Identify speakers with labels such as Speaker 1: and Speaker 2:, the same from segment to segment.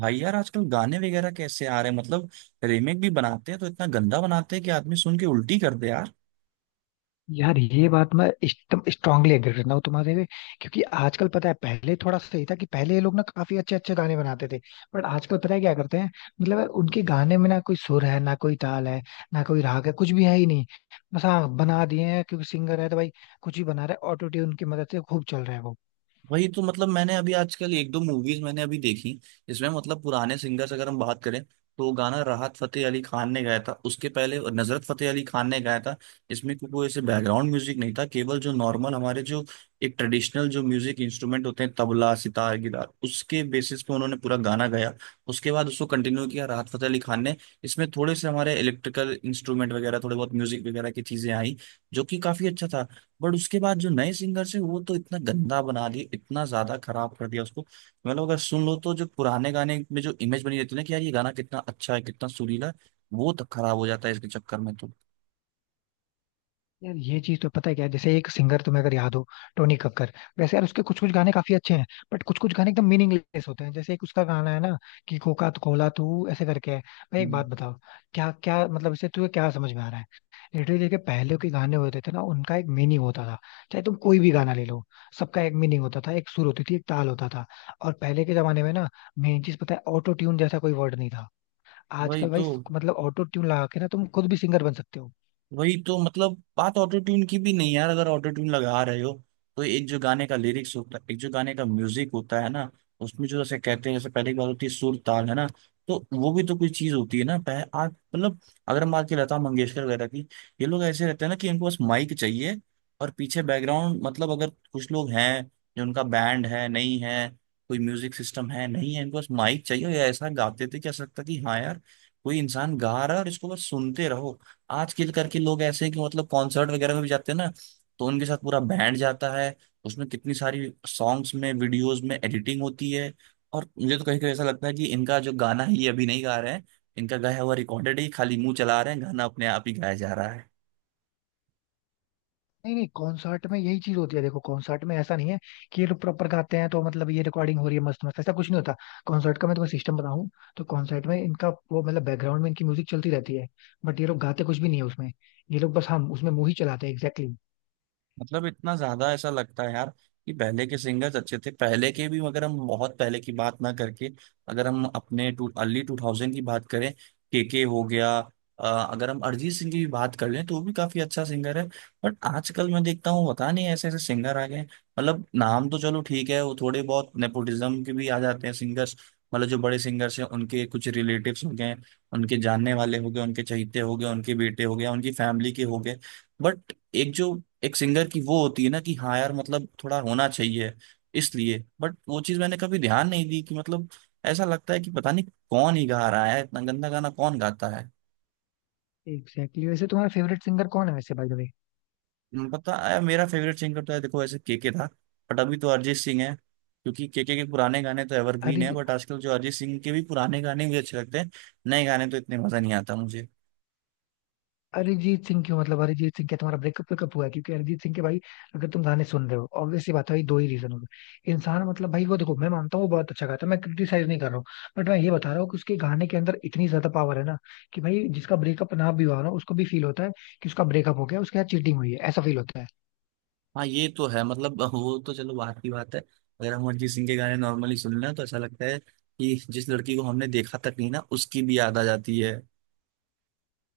Speaker 1: भाई यार, आजकल गाने वगैरह कैसे आ रहे हैं? मतलब रीमेक भी बनाते हैं तो इतना गंदा बनाते हैं कि आदमी सुन के उल्टी कर दे।
Speaker 2: यार ये बात मैं एकदम स्ट्रांगली एग्री करता हूँ तुम्हारे से। क्योंकि आजकल पता है, पहले थोड़ा सा सही था कि पहले ये लोग ना काफी अच्छे अच्छे गाने बनाते थे। बट आजकल पता है क्या करते हैं? मतलब यार, उनके गाने में ना कोई सुर है, ना कोई ताल है, ना कोई राग है, कुछ भी है ही नहीं। बस हाँ, बना दिए हैं क्योंकि सिंगर है तो भाई कुछ भी बना रहा है, ऑटो ट्यून की मदद से खूब चल रहा है वो।
Speaker 1: वही तो मतलब मैंने अभी आजकल एक दो मूवीज मैंने अभी देखी। इसमें मतलब पुराने सिंगर्स अगर हम बात करें तो गाना राहत फतेह अली खान ने गाया था, उसके पहले नजरत फतेह अली खान ने गाया था। इसमें कोई कोई ऐसे बैकग्राउंड म्यूजिक नहीं था, केवल जो नॉर्मल हमारे जो एक ट्रेडिशनल जो म्यूजिक इंस्ट्रूमेंट होते हैं तबला सितार गिटार उसके बेसिस पे उन्होंने पूरा गाना गाया। उसके बाद उसको कंटिन्यू किया राहत फतेह अली खान ने। इसमें थोड़े से हमारे इलेक्ट्रिकल इंस्ट्रूमेंट वगैरह थोड़े बहुत म्यूजिक वगैरह की चीजें आई, जो कि काफी अच्छा था। बट उसके बाद जो नए सिंगर्स हैं वो तो इतना गंदा बना दिए, इतना ज्यादा खराब कर दिया उसको। मतलब अगर सुन लो तो जो पुराने गाने में जो इमेज बनी रहती है ना कि यार ये गाना कितना अच्छा है कितना सुरीला है, वो तक खराब हो जाता है इसके चक्कर में तो।
Speaker 2: यार ये चीज तो पता है क्या है? जैसे एक सिंगर तुम्हें अगर याद हो, टोनी कक्कर। वैसे यार उसके कुछ कुछ गाने काफी अच्छे हैं, बट कुछ कुछ गाने एकदम मीनिंगलेस होते हैं। जैसे एक उसका गाना है ना कि कोका तो कोला तू ऐसे करके है। भाई एक बात
Speaker 1: हम्म।
Speaker 2: बताओ, क्या क्या मतलब इससे तुझे क्या समझ में आ रहा है? लिटरली के पहले के गाने होते थे ना, उनका एक मीनिंग होता था। चाहे तुम कोई भी गाना ले लो, सबका एक मीनिंग होता था, एक सुर होती थी, एक ताल होता था। और पहले के जमाने में ना, मेन चीज पता है, ऑटो ट्यून जैसा कोई वर्ड नहीं था।
Speaker 1: वही
Speaker 2: आजकल भाई
Speaker 1: तो
Speaker 2: मतलब ऑटो ट्यून लगा के ना तुम खुद भी सिंगर बन सकते हो।
Speaker 1: वही तो मतलब बात ऑटो ट्यून की भी नहीं यार, अगर ऑटो ट्यून लगा रहे हो तो एक जो गाने का लिरिक्स होता है एक जो गाने का म्यूजिक होता है ना, उसमें जो जैसे कहते हैं, जैसे पहले की बात होती है सुर ताल है ना, तो वो भी तो कोई चीज होती है ना आज मतलब अगर हम बात की लता मंगेशकर वगैरह की। ये लोग ऐसे रहते हैं ना कि इनको बस माइक चाहिए और पीछे बैकग्राउंड। मतलब अगर कुछ लोग हैं जो उनका बैंड है नहीं है, कोई म्यूजिक सिस्टम है नहीं है, इनको बस माइक चाहिए या ऐसा गाते थे कि ऐसा लगता कि हाँ यार कोई इंसान गा रहा है और इसको बस सुनते रहो। आजकल करके लोग ऐसे हैं कि मतलब कॉन्सर्ट वगैरह में भी जाते हैं ना तो उनके साथ पूरा बैंड जाता है, उसमें कितनी सारी सॉन्ग्स में वीडियोस में एडिटिंग होती है। और मुझे तो कहीं कहीं ऐसा लगता है कि इनका जो गाना है ये अभी नहीं गा रहे हैं, इनका गाया हुआ रिकॉर्डेड ही खाली मुंह चला रहे हैं, गाना अपने आप ही गाया जा रहा है।
Speaker 2: नहीं नहीं, कॉन्सर्ट में यही चीज होती है। देखो कॉन्सर्ट में ऐसा नहीं है कि ये लोग प्रॉपर गाते हैं, तो मतलब ये रिकॉर्डिंग हो रही है मस्त मस्त, ऐसा कुछ नहीं होता। कॉन्सर्ट का मैं तुम्हें सिस्टम बताऊं, तो कॉन्सर्ट में इनका वो मतलब बैकग्राउंड में इनकी म्यूजिक चलती रहती है, बट ये लोग गाते कुछ भी नहीं है उसमें। ये लोग बस हम उसमें मुंह ही चलाते हैं एग्जैक्टली।
Speaker 1: मतलब इतना ज्यादा ऐसा लगता है यार कि पहले के सिंगर्स अच्छे थे पहले के भी, मगर हम बहुत पहले की बात ना करके अगर हम अपने टू अर्ली 2000 की बात करें, केके हो गया। अगर हम अरिजीत सिंह की भी बात कर लें तो वो भी काफी अच्छा सिंगर है। बट आजकल मैं देखता हूँ पता नहीं ऐसे ऐसे सिंगर आ गए हैं। मतलब नाम तो चलो ठीक है वो थोड़े बहुत नेपोटिज्म के भी आ जाते हैं सिंगर्स। मतलब जो बड़े सिंगर्स हैं उनके कुछ रिलेटिव्स हो गए, उनके जानने वाले हो गए, उनके चहेते हो गए, उनके बेटे हो गए, उनकी फैमिली के हो गए। बट एक जो एक सिंगर की वो होती है ना कि हाँ यार मतलब थोड़ा होना चाहिए इसलिए। बट वो चीज मैंने कभी ध्यान नहीं दी कि मतलब ऐसा लगता है कि पता नहीं कौन ही गा रहा है, इतना गंदा गाना कौन गाता है।
Speaker 2: एग्जैक्टली, वैसे तुम्हारा फेवरेट सिंगर कौन है, वैसे बाय द
Speaker 1: पता है मेरा फेवरेट सिंगर तो है देखो, ऐसे केके था। बट अभी तो अरिजीत सिंह है क्योंकि केके के पुराने गाने तो एवरग्रीन है।
Speaker 2: वे?
Speaker 1: बट आजकल जो अरिजीत सिंह के भी पुराने गाने मुझे अच्छे लगते हैं, नए गाने तो इतने मजा नहीं आता मुझे।
Speaker 2: अरिजीत सिंह क्यों? मतलब अरिजीत सिंह, क्या तुम्हारा ब्रेकअप वेकअप हुआ है? क्योंकि अरिजीत सिंह के भाई, अगर तुम गाने सुन रहे हो, ऑब्वियस सी बात है भाई, दो ही रीजन हो गए इंसान। मतलब भाई वो देखो, मैं मानता हूँ वो बहुत अच्छा गाता है, मैं क्रिटिसाइज नहीं कर रहा हूँ। बट मैं ये बता रहा हूँ कि उसके गाने के अंदर इतनी ज्यादा पावर है ना, कि भाई जिसका ब्रेकअप ना भी हुआ ना, उसको भी फील होता है कि उसका ब्रेकअप हो गया, उसके साथ चीटिंग हुई है, ऐसा फील होता है।
Speaker 1: हाँ ये तो है, मतलब वो तो चलो बात की बात है। अगर हम अरिजीत सिंह के गाने नॉर्मली सुन लें तो ऐसा लगता है कि जिस लड़की को हमने देखा तक नहीं ना उसकी भी याद आ जाती है।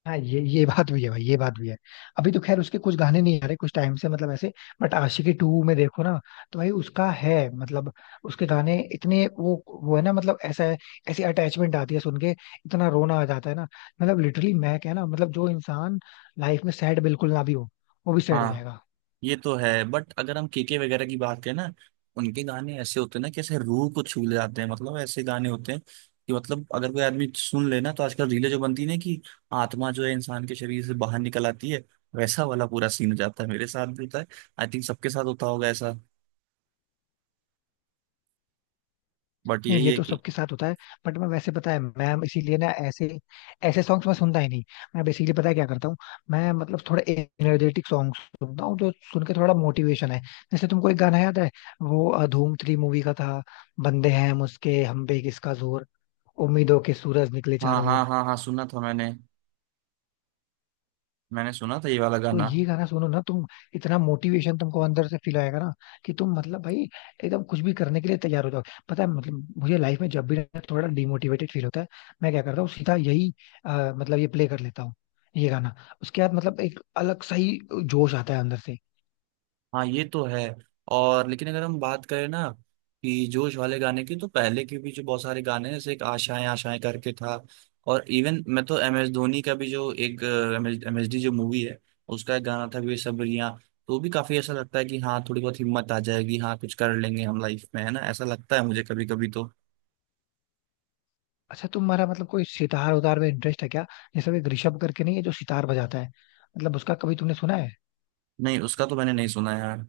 Speaker 2: हाँ ये बात भी है भाई, ये बात भी है। अभी तो खैर उसके कुछ गाने नहीं आ रहे कुछ टाइम से, मतलब ऐसे। बट आशिकी 2 में देखो ना, तो भाई उसका है मतलब, उसके गाने इतने वो है ना, मतलब ऐसा है। ऐसी अटैचमेंट आती है सुन के, इतना रोना आ जाता है ना। मतलब लिटरली मैं क्या ना, मतलब जो इंसान लाइफ में सैड बिल्कुल ना भी हो, वो भी सैड हो
Speaker 1: हाँ
Speaker 2: जाएगा।
Speaker 1: ये तो है। बट अगर हम केके वगैरह की बात करें ना, उनके गाने ऐसे होते हैं ना कि ऐसे रूह को छू ले जाते हैं। मतलब ऐसे गाने होते हैं कि मतलब अगर कोई आदमी सुन ले ना, तो आजकल रीलें जो बनती है ना कि आत्मा जो है इंसान के शरीर से बाहर निकल आती है, वैसा वाला पूरा सीन हो जाता है। मेरे साथ भी होता है, आई थिंक सबके साथ होता होगा ऐसा। बट
Speaker 2: नहीं,
Speaker 1: यही
Speaker 2: ये
Speaker 1: है
Speaker 2: तो
Speaker 1: कि
Speaker 2: सबके साथ होता है। बट मैं वैसे पता है, मैं इसीलिए ना ऐसे ऐसे सॉन्ग्स मैं सुनता ही नहीं। मैं बेसिकली पता है क्या करता हूँ, मैं मतलब थोड़ा एनर्जेटिक सॉन्ग सुनता हूँ, जो सुन के थोड़ा मोटिवेशन है। जैसे तुमको एक गाना याद है, वो धूम 3 मूवी का था। बंदे हैं मुझके हम पे किसका जोर, उम्मीदों के सूरज निकले
Speaker 1: हाँ
Speaker 2: चारों ओर।
Speaker 1: हाँ हाँ हाँ, सुना था मैंने, मैंने सुना था ये वाला
Speaker 2: तो
Speaker 1: गाना।
Speaker 2: ये गाना सुनो ना तुम, इतना मोटिवेशन तुमको अंदर से फील आएगा ना, कि तुम मतलब भाई एकदम कुछ भी करने के लिए तैयार हो जाओ। पता है मतलब, मुझे लाइफ में जब भी ना थोड़ा डिमोटिवेटेड फील होता है, मैं क्या करता हूँ? सीधा यही मतलब ये प्ले कर लेता हूँ, ये गाना। उसके बाद मतलब एक अलग सही जोश आता है अंदर से।
Speaker 1: हाँ ये तो है। और लेकिन अगर हम बात करें ना कि जोश वाले गाने की, तो पहले के भी जो बहुत सारे गाने हैं जैसे एक आशाएं आशाएं करके था। और इवन मैं तो एम एस धोनी का भी जो एक एम एस डी जो मूवी है उसका एक गाना था बेसब्रियां, तो भी काफी ऐसा लगता है कि हाँ थोड़ी बहुत हिम्मत आ जाएगी, हाँ कुछ कर लेंगे हम लाइफ में है ना, ऐसा लगता है मुझे कभी कभी तो।
Speaker 2: अच्छा तुम्हारा मतलब कोई सितार उतार में इंटरेस्ट है क्या? जैसे वो एक ऋषभ करके नहीं है जो सितार बजाता है, मतलब उसका कभी तुमने सुना है?
Speaker 1: नहीं, उसका तो मैंने नहीं सुना यार।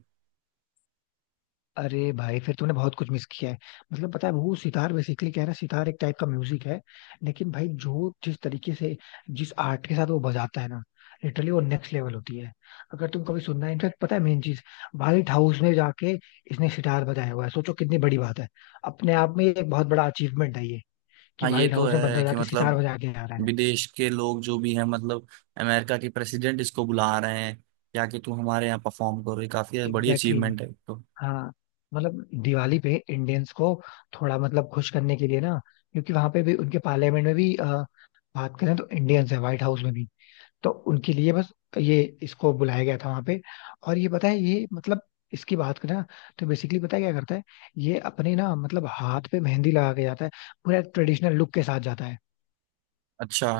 Speaker 2: अरे भाई, फिर तूने बहुत कुछ मिस किया है। मतलब पता है, वो सितार बेसिकली क्या है ना, सितार एक टाइप का म्यूजिक है। लेकिन भाई जो जिस तरीके से, जिस आर्ट के साथ वो बजाता है ना, लिटरली वो नेक्स्ट लेवल होती है। अगर तुम कभी सुनना है, इनफैक्ट पता है मेन चीज, व्हाइट हाउस में जाके इसने सितार बजाया हुआ है। सोचो कितनी बड़ी बात है, अपने आप में ये एक बहुत बड़ा अचीवमेंट है ये, कि
Speaker 1: हाँ ये
Speaker 2: व्हाइट
Speaker 1: तो
Speaker 2: हाउस में बंदा
Speaker 1: है कि
Speaker 2: जाके सितार
Speaker 1: मतलब
Speaker 2: बजा के आ रहा है।
Speaker 1: विदेश के लोग जो भी हैं मतलब अमेरिका के प्रेसिडेंट इसको बुला रहे हैं या कि तुम हमारे यहाँ परफॉर्म करो, ये काफी बड़ी
Speaker 2: एग्जैक्टली।
Speaker 1: अचीवमेंट है तो।
Speaker 2: हाँ, मतलब दिवाली पे इंडियंस को थोड़ा मतलब खुश करने के लिए ना, क्योंकि वहां पे भी उनके पार्लियामेंट में भी बात करें तो इंडियंस है, व्हाइट हाउस में भी। तो उनके लिए बस ये इसको बुलाया गया था वहां पे। और ये पता है, ये मतलब इसकी बात करें ना, तो बेसिकली पता है क्या करता है, ये अपने ना मतलब हाथ पे मेहंदी लगा के जाता है, पूरा ट्रेडिशनल लुक के साथ जाता है।
Speaker 1: अच्छा।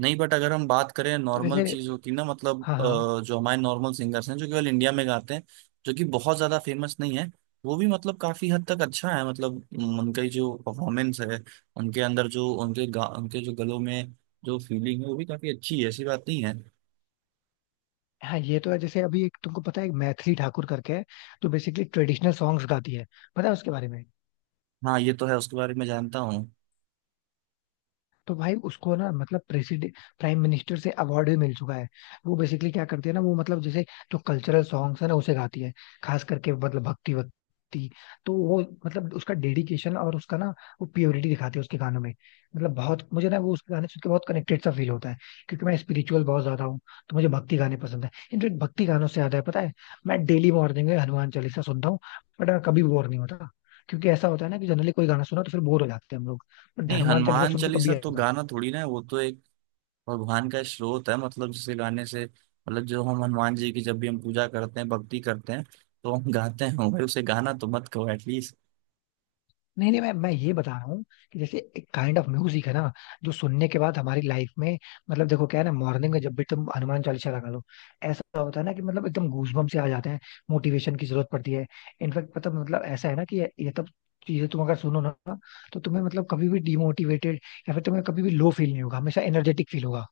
Speaker 1: नहीं, बट अगर हम बात करें
Speaker 2: तो
Speaker 1: नॉर्मल
Speaker 2: वैसे
Speaker 1: चीज़ों की ना मतलब
Speaker 2: हाँ हाँ।
Speaker 1: जो हमारे नॉर्मल सिंगर्स हैं जो केवल इंडिया में गाते हैं जो कि बहुत ज़्यादा फेमस नहीं है, वो भी मतलब काफ़ी हद तक अच्छा है। मतलब उनका ही जो परफॉर्मेंस है, उनके अंदर जो उनके गा उनके जो गलों में जो फीलिंग है वो भी काफ़ी अच्छी है, ऐसी बात नहीं है।
Speaker 2: हाँ, ये तो है। जैसे अभी एक तुमको पता है, एक मैथिली ठाकुर करके है, जो बेसिकली ट्रेडिशनल सॉन्ग्स गाती है, पता है उसके बारे में?
Speaker 1: हाँ ये तो है, उसके बारे में जानता हूँ।
Speaker 2: तो भाई उसको ना मतलब प्रेसिडेंट प्राइम मिनिस्टर से अवार्ड भी मिल चुका है। वो बेसिकली क्या करती है ना, वो मतलब जैसे जो कल्चरल सॉन्ग्स है ना, उसे गाती है। खास करके मतलब भक्ति भक्ति। तो वो मतलब उसका डेडिकेशन, और उसका ना वो प्योरिटी दिखाती है उसके गानों में। मतलब बहुत मुझे ना, वो उसके गाने सुन के बहुत कनेक्टेड सा फील होता है, क्योंकि मैं स्पिरिचुअल बहुत ज्यादा हूँ। तो मुझे भक्ति गाने पसंद है, इनफेक्ट भक्ति गानों से ज्यादा है पता है, मैं डेली मॉर्निंग में हनुमान चालीसा सुनता हूँ। बट मैं कभी बोर नहीं होता, क्योंकि ऐसा होता है ना कि जनरली कोई गाना सुना तो फिर बोर हो जाते हैं हम लोग, बट
Speaker 1: नहीं,
Speaker 2: हनुमान चालीसा
Speaker 1: हनुमान
Speaker 2: सुन के कभी
Speaker 1: चालीसा तो
Speaker 2: ऐसा
Speaker 1: गाना थोड़ी ना है, वो तो एक भगवान का स्रोत है। मतलब जिसे गाने से मतलब जो हम हनुमान जी की जब भी हम पूजा करते हैं भक्ति करते हैं तो हम गाते हैं भाई, उसे गाना तो मत कहो।
Speaker 2: नहीं। नहीं, मैं ये बता रहा हूँ कि जैसे एक काइंड ऑफ म्यूजिक है ना, जो सुनने के बाद हमारी लाइफ में मतलब, देखो क्या है ना, मॉर्निंग में जब भी तुम हनुमान चालीसा लगा लो, ऐसा होता है ना कि मतलब एकदम गूजबम्प से आ जाते हैं। मोटिवेशन की जरूरत पड़ती है। इनफैक्ट पता, मतलब ऐसा है ना कि ये तब चीजें तुम अगर सुनो ना, तो तुम्हें मतलब कभी भी डिमोटिवेटेड या फिर तुम्हें कभी भी लो फील नहीं होगा, हमेशा एनर्जेटिक फील होगा।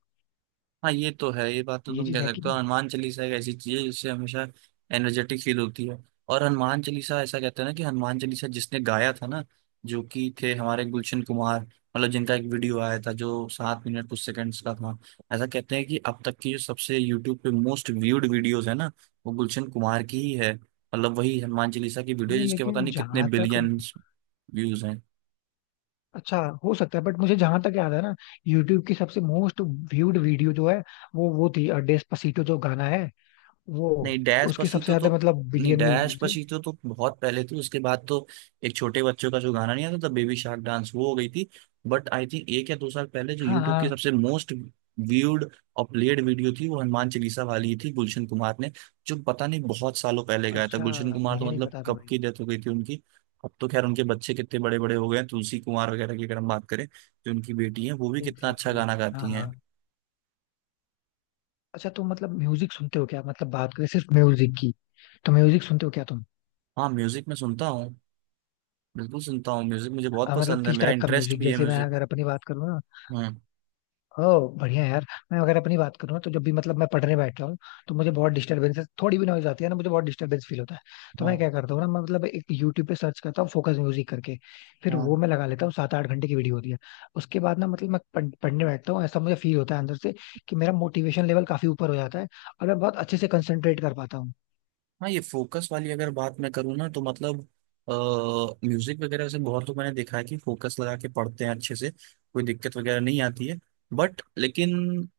Speaker 1: हाँ ये तो है, ये बात तो
Speaker 2: ये
Speaker 1: तुम
Speaker 2: चीज
Speaker 1: कह
Speaker 2: है कि
Speaker 1: सकते हो।
Speaker 2: नहीं?
Speaker 1: हनुमान चालीसा एक ऐसी चीज है जिससे हमेशा एनर्जेटिक फील होती है। और हनुमान चालीसा ऐसा कहते हैं ना कि हनुमान चालीसा जिसने गाया था ना, जो कि थे हमारे गुलशन कुमार, मतलब जिनका एक वीडियो आया था जो 7 मिनट कुछ सेकंड्स का था। ऐसा कहते हैं कि अब तक की जो सबसे यूट्यूब पे मोस्ट व्यूड वीडियोस है ना, वो गुलशन कुमार की ही है। मतलब वही हनुमान चालीसा की वीडियो
Speaker 2: नहीं
Speaker 1: जिसके पता
Speaker 2: लेकिन
Speaker 1: नहीं कितने
Speaker 2: जहां तक,
Speaker 1: बिलियन व्यूज हैं।
Speaker 2: अच्छा हो सकता है, बट मुझे जहां तक याद है ना, यूट्यूब की सबसे मोस्ट व्यूड वीडियो जो है, वो थी डेस्पासीटो जो गाना है वो,
Speaker 1: नहीं डैश
Speaker 2: उसके सबसे
Speaker 1: पसीतो
Speaker 2: ज्यादा
Speaker 1: तो
Speaker 2: मतलब
Speaker 1: नहीं,
Speaker 2: बिलियन में
Speaker 1: डैश
Speaker 2: व्यूज थे।
Speaker 1: पसीतो तो बहुत पहले थी, उसके बाद तो एक छोटे बच्चों का जो गाना नहीं आता था बेबी शार्क डांस, वो हो गई थी। बट आई थिंक एक या दो साल पहले जो
Speaker 2: हाँ
Speaker 1: यूट्यूब
Speaker 2: हाँ।
Speaker 1: की सबसे मोस्ट व्यूड और प्लेड वीडियो थी, वो हनुमान चालीसा वाली थी। गुलशन कुमार ने जो पता नहीं बहुत सालों पहले गाया था,
Speaker 2: अच्छा,
Speaker 1: गुलशन कुमार
Speaker 2: मुझे
Speaker 1: तो
Speaker 2: नहीं
Speaker 1: मतलब
Speaker 2: पता था
Speaker 1: कब
Speaker 2: भाई।
Speaker 1: की डेथ हो गई थी उनकी। अब तो खैर उनके बच्चे कितने बड़े बड़े हो गए हैं, तुलसी कुमार वगैरह की अगर हम बात करें जो उनकी बेटी है, वो भी कितना
Speaker 2: एग्जैक्टली
Speaker 1: अच्छा गाना
Speaker 2: exactly। हाँ
Speaker 1: गाती
Speaker 2: हाँ।
Speaker 1: हैं।
Speaker 2: अच्छा तुम मतलब म्यूजिक सुनते हो क्या? मतलब बात करें सिर्फ म्यूजिक की, तो म्यूजिक सुनते हो क्या तुम?
Speaker 1: हाँ म्यूजिक में सुनता हूँ, बिल्कुल सुनता हूँ म्यूजिक मुझे बहुत
Speaker 2: मतलब
Speaker 1: पसंद है,
Speaker 2: किस
Speaker 1: मेरा
Speaker 2: टाइप का
Speaker 1: इंटरेस्ट
Speaker 2: म्यूजिक?
Speaker 1: भी है
Speaker 2: जैसे मैं
Speaker 1: म्यूजिक।
Speaker 2: अगर अपनी बात करूँ।
Speaker 1: हम्म।
Speaker 2: ओ बढ़िया यार। मैं अगर अपनी बात करूँ तो जब भी मतलब मैं पढ़ने बैठता हूँ, तो मुझे बहुत डिस्टरबेंसेस, थोड़ी भी नॉइज आती है ना, मुझे बहुत डिस्टरबेंस फील होता है। तो मैं
Speaker 1: हाँ
Speaker 2: क्या करता हूँ ना, मैं मतलब एक यूट्यूब पे सर्च करता हूँ फोकस म्यूजिक करके। फिर वो
Speaker 1: हाँ
Speaker 2: मैं लगा लेता हूँ, 7 8 घंटे की वीडियो होती है। उसके बाद ना मतलब मैं पढ़ने बैठता हूँ, ऐसा मुझे फील होता है अंदर से, कि मेरा मोटिवेशन लेवल काफी ऊपर हो जाता है और मैं बहुत अच्छे से कंसेंट्रेट कर पाता हूँ।
Speaker 1: हाँ। ये फोकस वाली अगर बात मैं करूँ ना तो मतलब आ, म्यूजिक वगैरह से बहुत तो मैंने देखा है कि फोकस लगा के पढ़ते हैं अच्छे से, कोई दिक्कत वगैरह नहीं आती है। बट लेकिन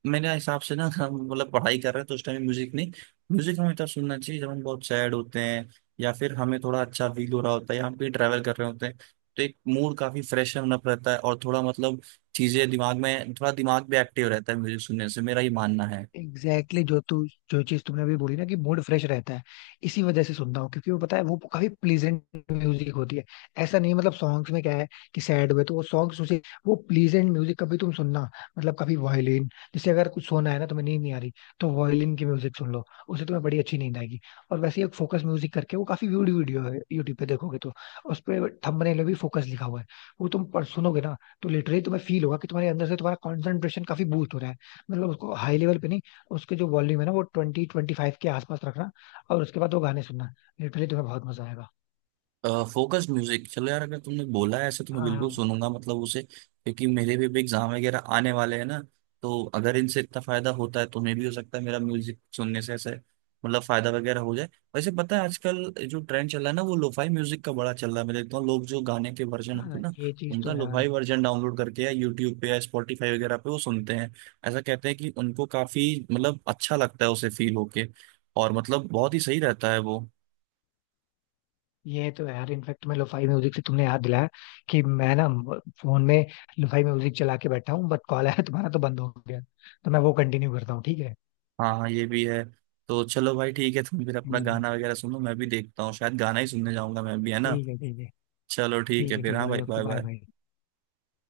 Speaker 1: मेरे हिसाब से ना, हम मतलब पढ़ाई कर रहे हैं तो उस टाइम म्यूजिक नहीं। म्यूजिक हमें तब सुनना चाहिए जब हम बहुत सैड होते हैं, या फिर हमें थोड़ा अच्छा फील हो रहा होता है या हम कहीं ट्रैवल कर रहे होते हैं, तो एक मूड काफी फ्रेश होना रहता है और थोड़ा मतलब चीजें दिमाग में, थोड़ा दिमाग भी एक्टिव रहता है म्यूजिक सुनने से, मेरा ये मानना है।
Speaker 2: Exactly exactly। जो तू, जो चीज तुमने अभी बोली ना, कि मूड फ्रेश रहता है, इसी वजह से सुनता हूँ। क्योंकि वो पता है वो काफी प्लीजेंट म्यूजिक होती है। ऐसा नहीं मतलब सॉन्ग्स में क्या है कि सैड हुए तो वो सॉन्ग्स उसे, वो प्लीजेंट म्यूजिक कभी तुम सुनना, मतलब कभी वायलिन। जैसे अगर कुछ सोना है ना तुम्हें, नींद नहीं आ रही, तो वायलिन की म्यूजिक सुन लो, उसे तुम्हें बड़ी अच्छी नींद आएगी। और वैसे ही एक फोकस म्यूजिक करके, वो काफी वीडियो वीडियो है यूट्यूब पे, देखोगे तो उस पर थंबनेल में भी फोकस लिखा हुआ है। वो तुम पर सुनोगे ना, तो लिटरली तुम्हें फील होगा कि तुम्हारे अंदर से तुम्हारा कॉन्सेंट्रेशन काफी बूस्ट हो रहा है। मतलब उसको हाई लेवल पे नहीं, उसके जो वॉल्यूम है ना, वो 20-25 के आसपास रखना, और उसके बाद वो गाने सुनना, लिटरली तुम्हें बहुत मजा आएगा।
Speaker 1: फोकस म्यूजिक चलो यार, अगर तुमने बोला है ऐसे तो मैं
Speaker 2: हाँ
Speaker 1: बिल्कुल
Speaker 2: हाँ
Speaker 1: सुनूंगा मतलब उसे, क्योंकि मेरे भी एग्जाम वगैरह आने वाले हैं ना। तो अगर इनसे इतना फायदा होता है, तुम्हें भी हो सकता है मेरा म्यूजिक सुनने से ऐसे मतलब फायदा वगैरह हो जाए। वैसे पता है आजकल जो ट्रेंड चल रहा है ना, वो लोफाई म्यूजिक का बड़ा चल रहा है। मैं देखता हूँ लोग जो गाने के वर्जन होते
Speaker 2: हाँ,
Speaker 1: हैं ना,
Speaker 2: ये चीज तो
Speaker 1: उनका
Speaker 2: है यार।
Speaker 1: लोफाई वर्जन डाउनलोड करके या यूट्यूब पे या स्पॉटिफाई वगैरह पे वो सुनते हैं। ऐसा कहते हैं कि उनको काफी मतलब अच्छा लगता है उसे फील होके, और मतलब बहुत ही सही रहता है वो।
Speaker 2: ये तो है यार, इनफेक्ट मैं, लोफाई म्यूजिक से तुमने याद दिलाया कि मैं ना फोन में लोफाई म्यूजिक चला के बैठा हूँ, बट कॉल आया तुम्हारा तो बंद हो गया, तो मैं वो कंटिन्यू करता हूँ। ठीक है।
Speaker 1: हाँ हाँ, ये भी है। तो चलो भाई ठीक है, तुम फिर अपना
Speaker 2: ठीक है
Speaker 1: गाना वगैरह सुनो, मैं भी देखता हूँ, शायद गाना ही सुनने जाऊंगा मैं भी है ना।
Speaker 2: ठीक है। ठीक है
Speaker 1: चलो ठीक
Speaker 2: ठीक
Speaker 1: है
Speaker 2: है
Speaker 1: फिर,
Speaker 2: ठीक है
Speaker 1: हाँ
Speaker 2: भाई
Speaker 1: भाई,
Speaker 2: okay
Speaker 1: bye
Speaker 2: bye bye.
Speaker 1: Bye.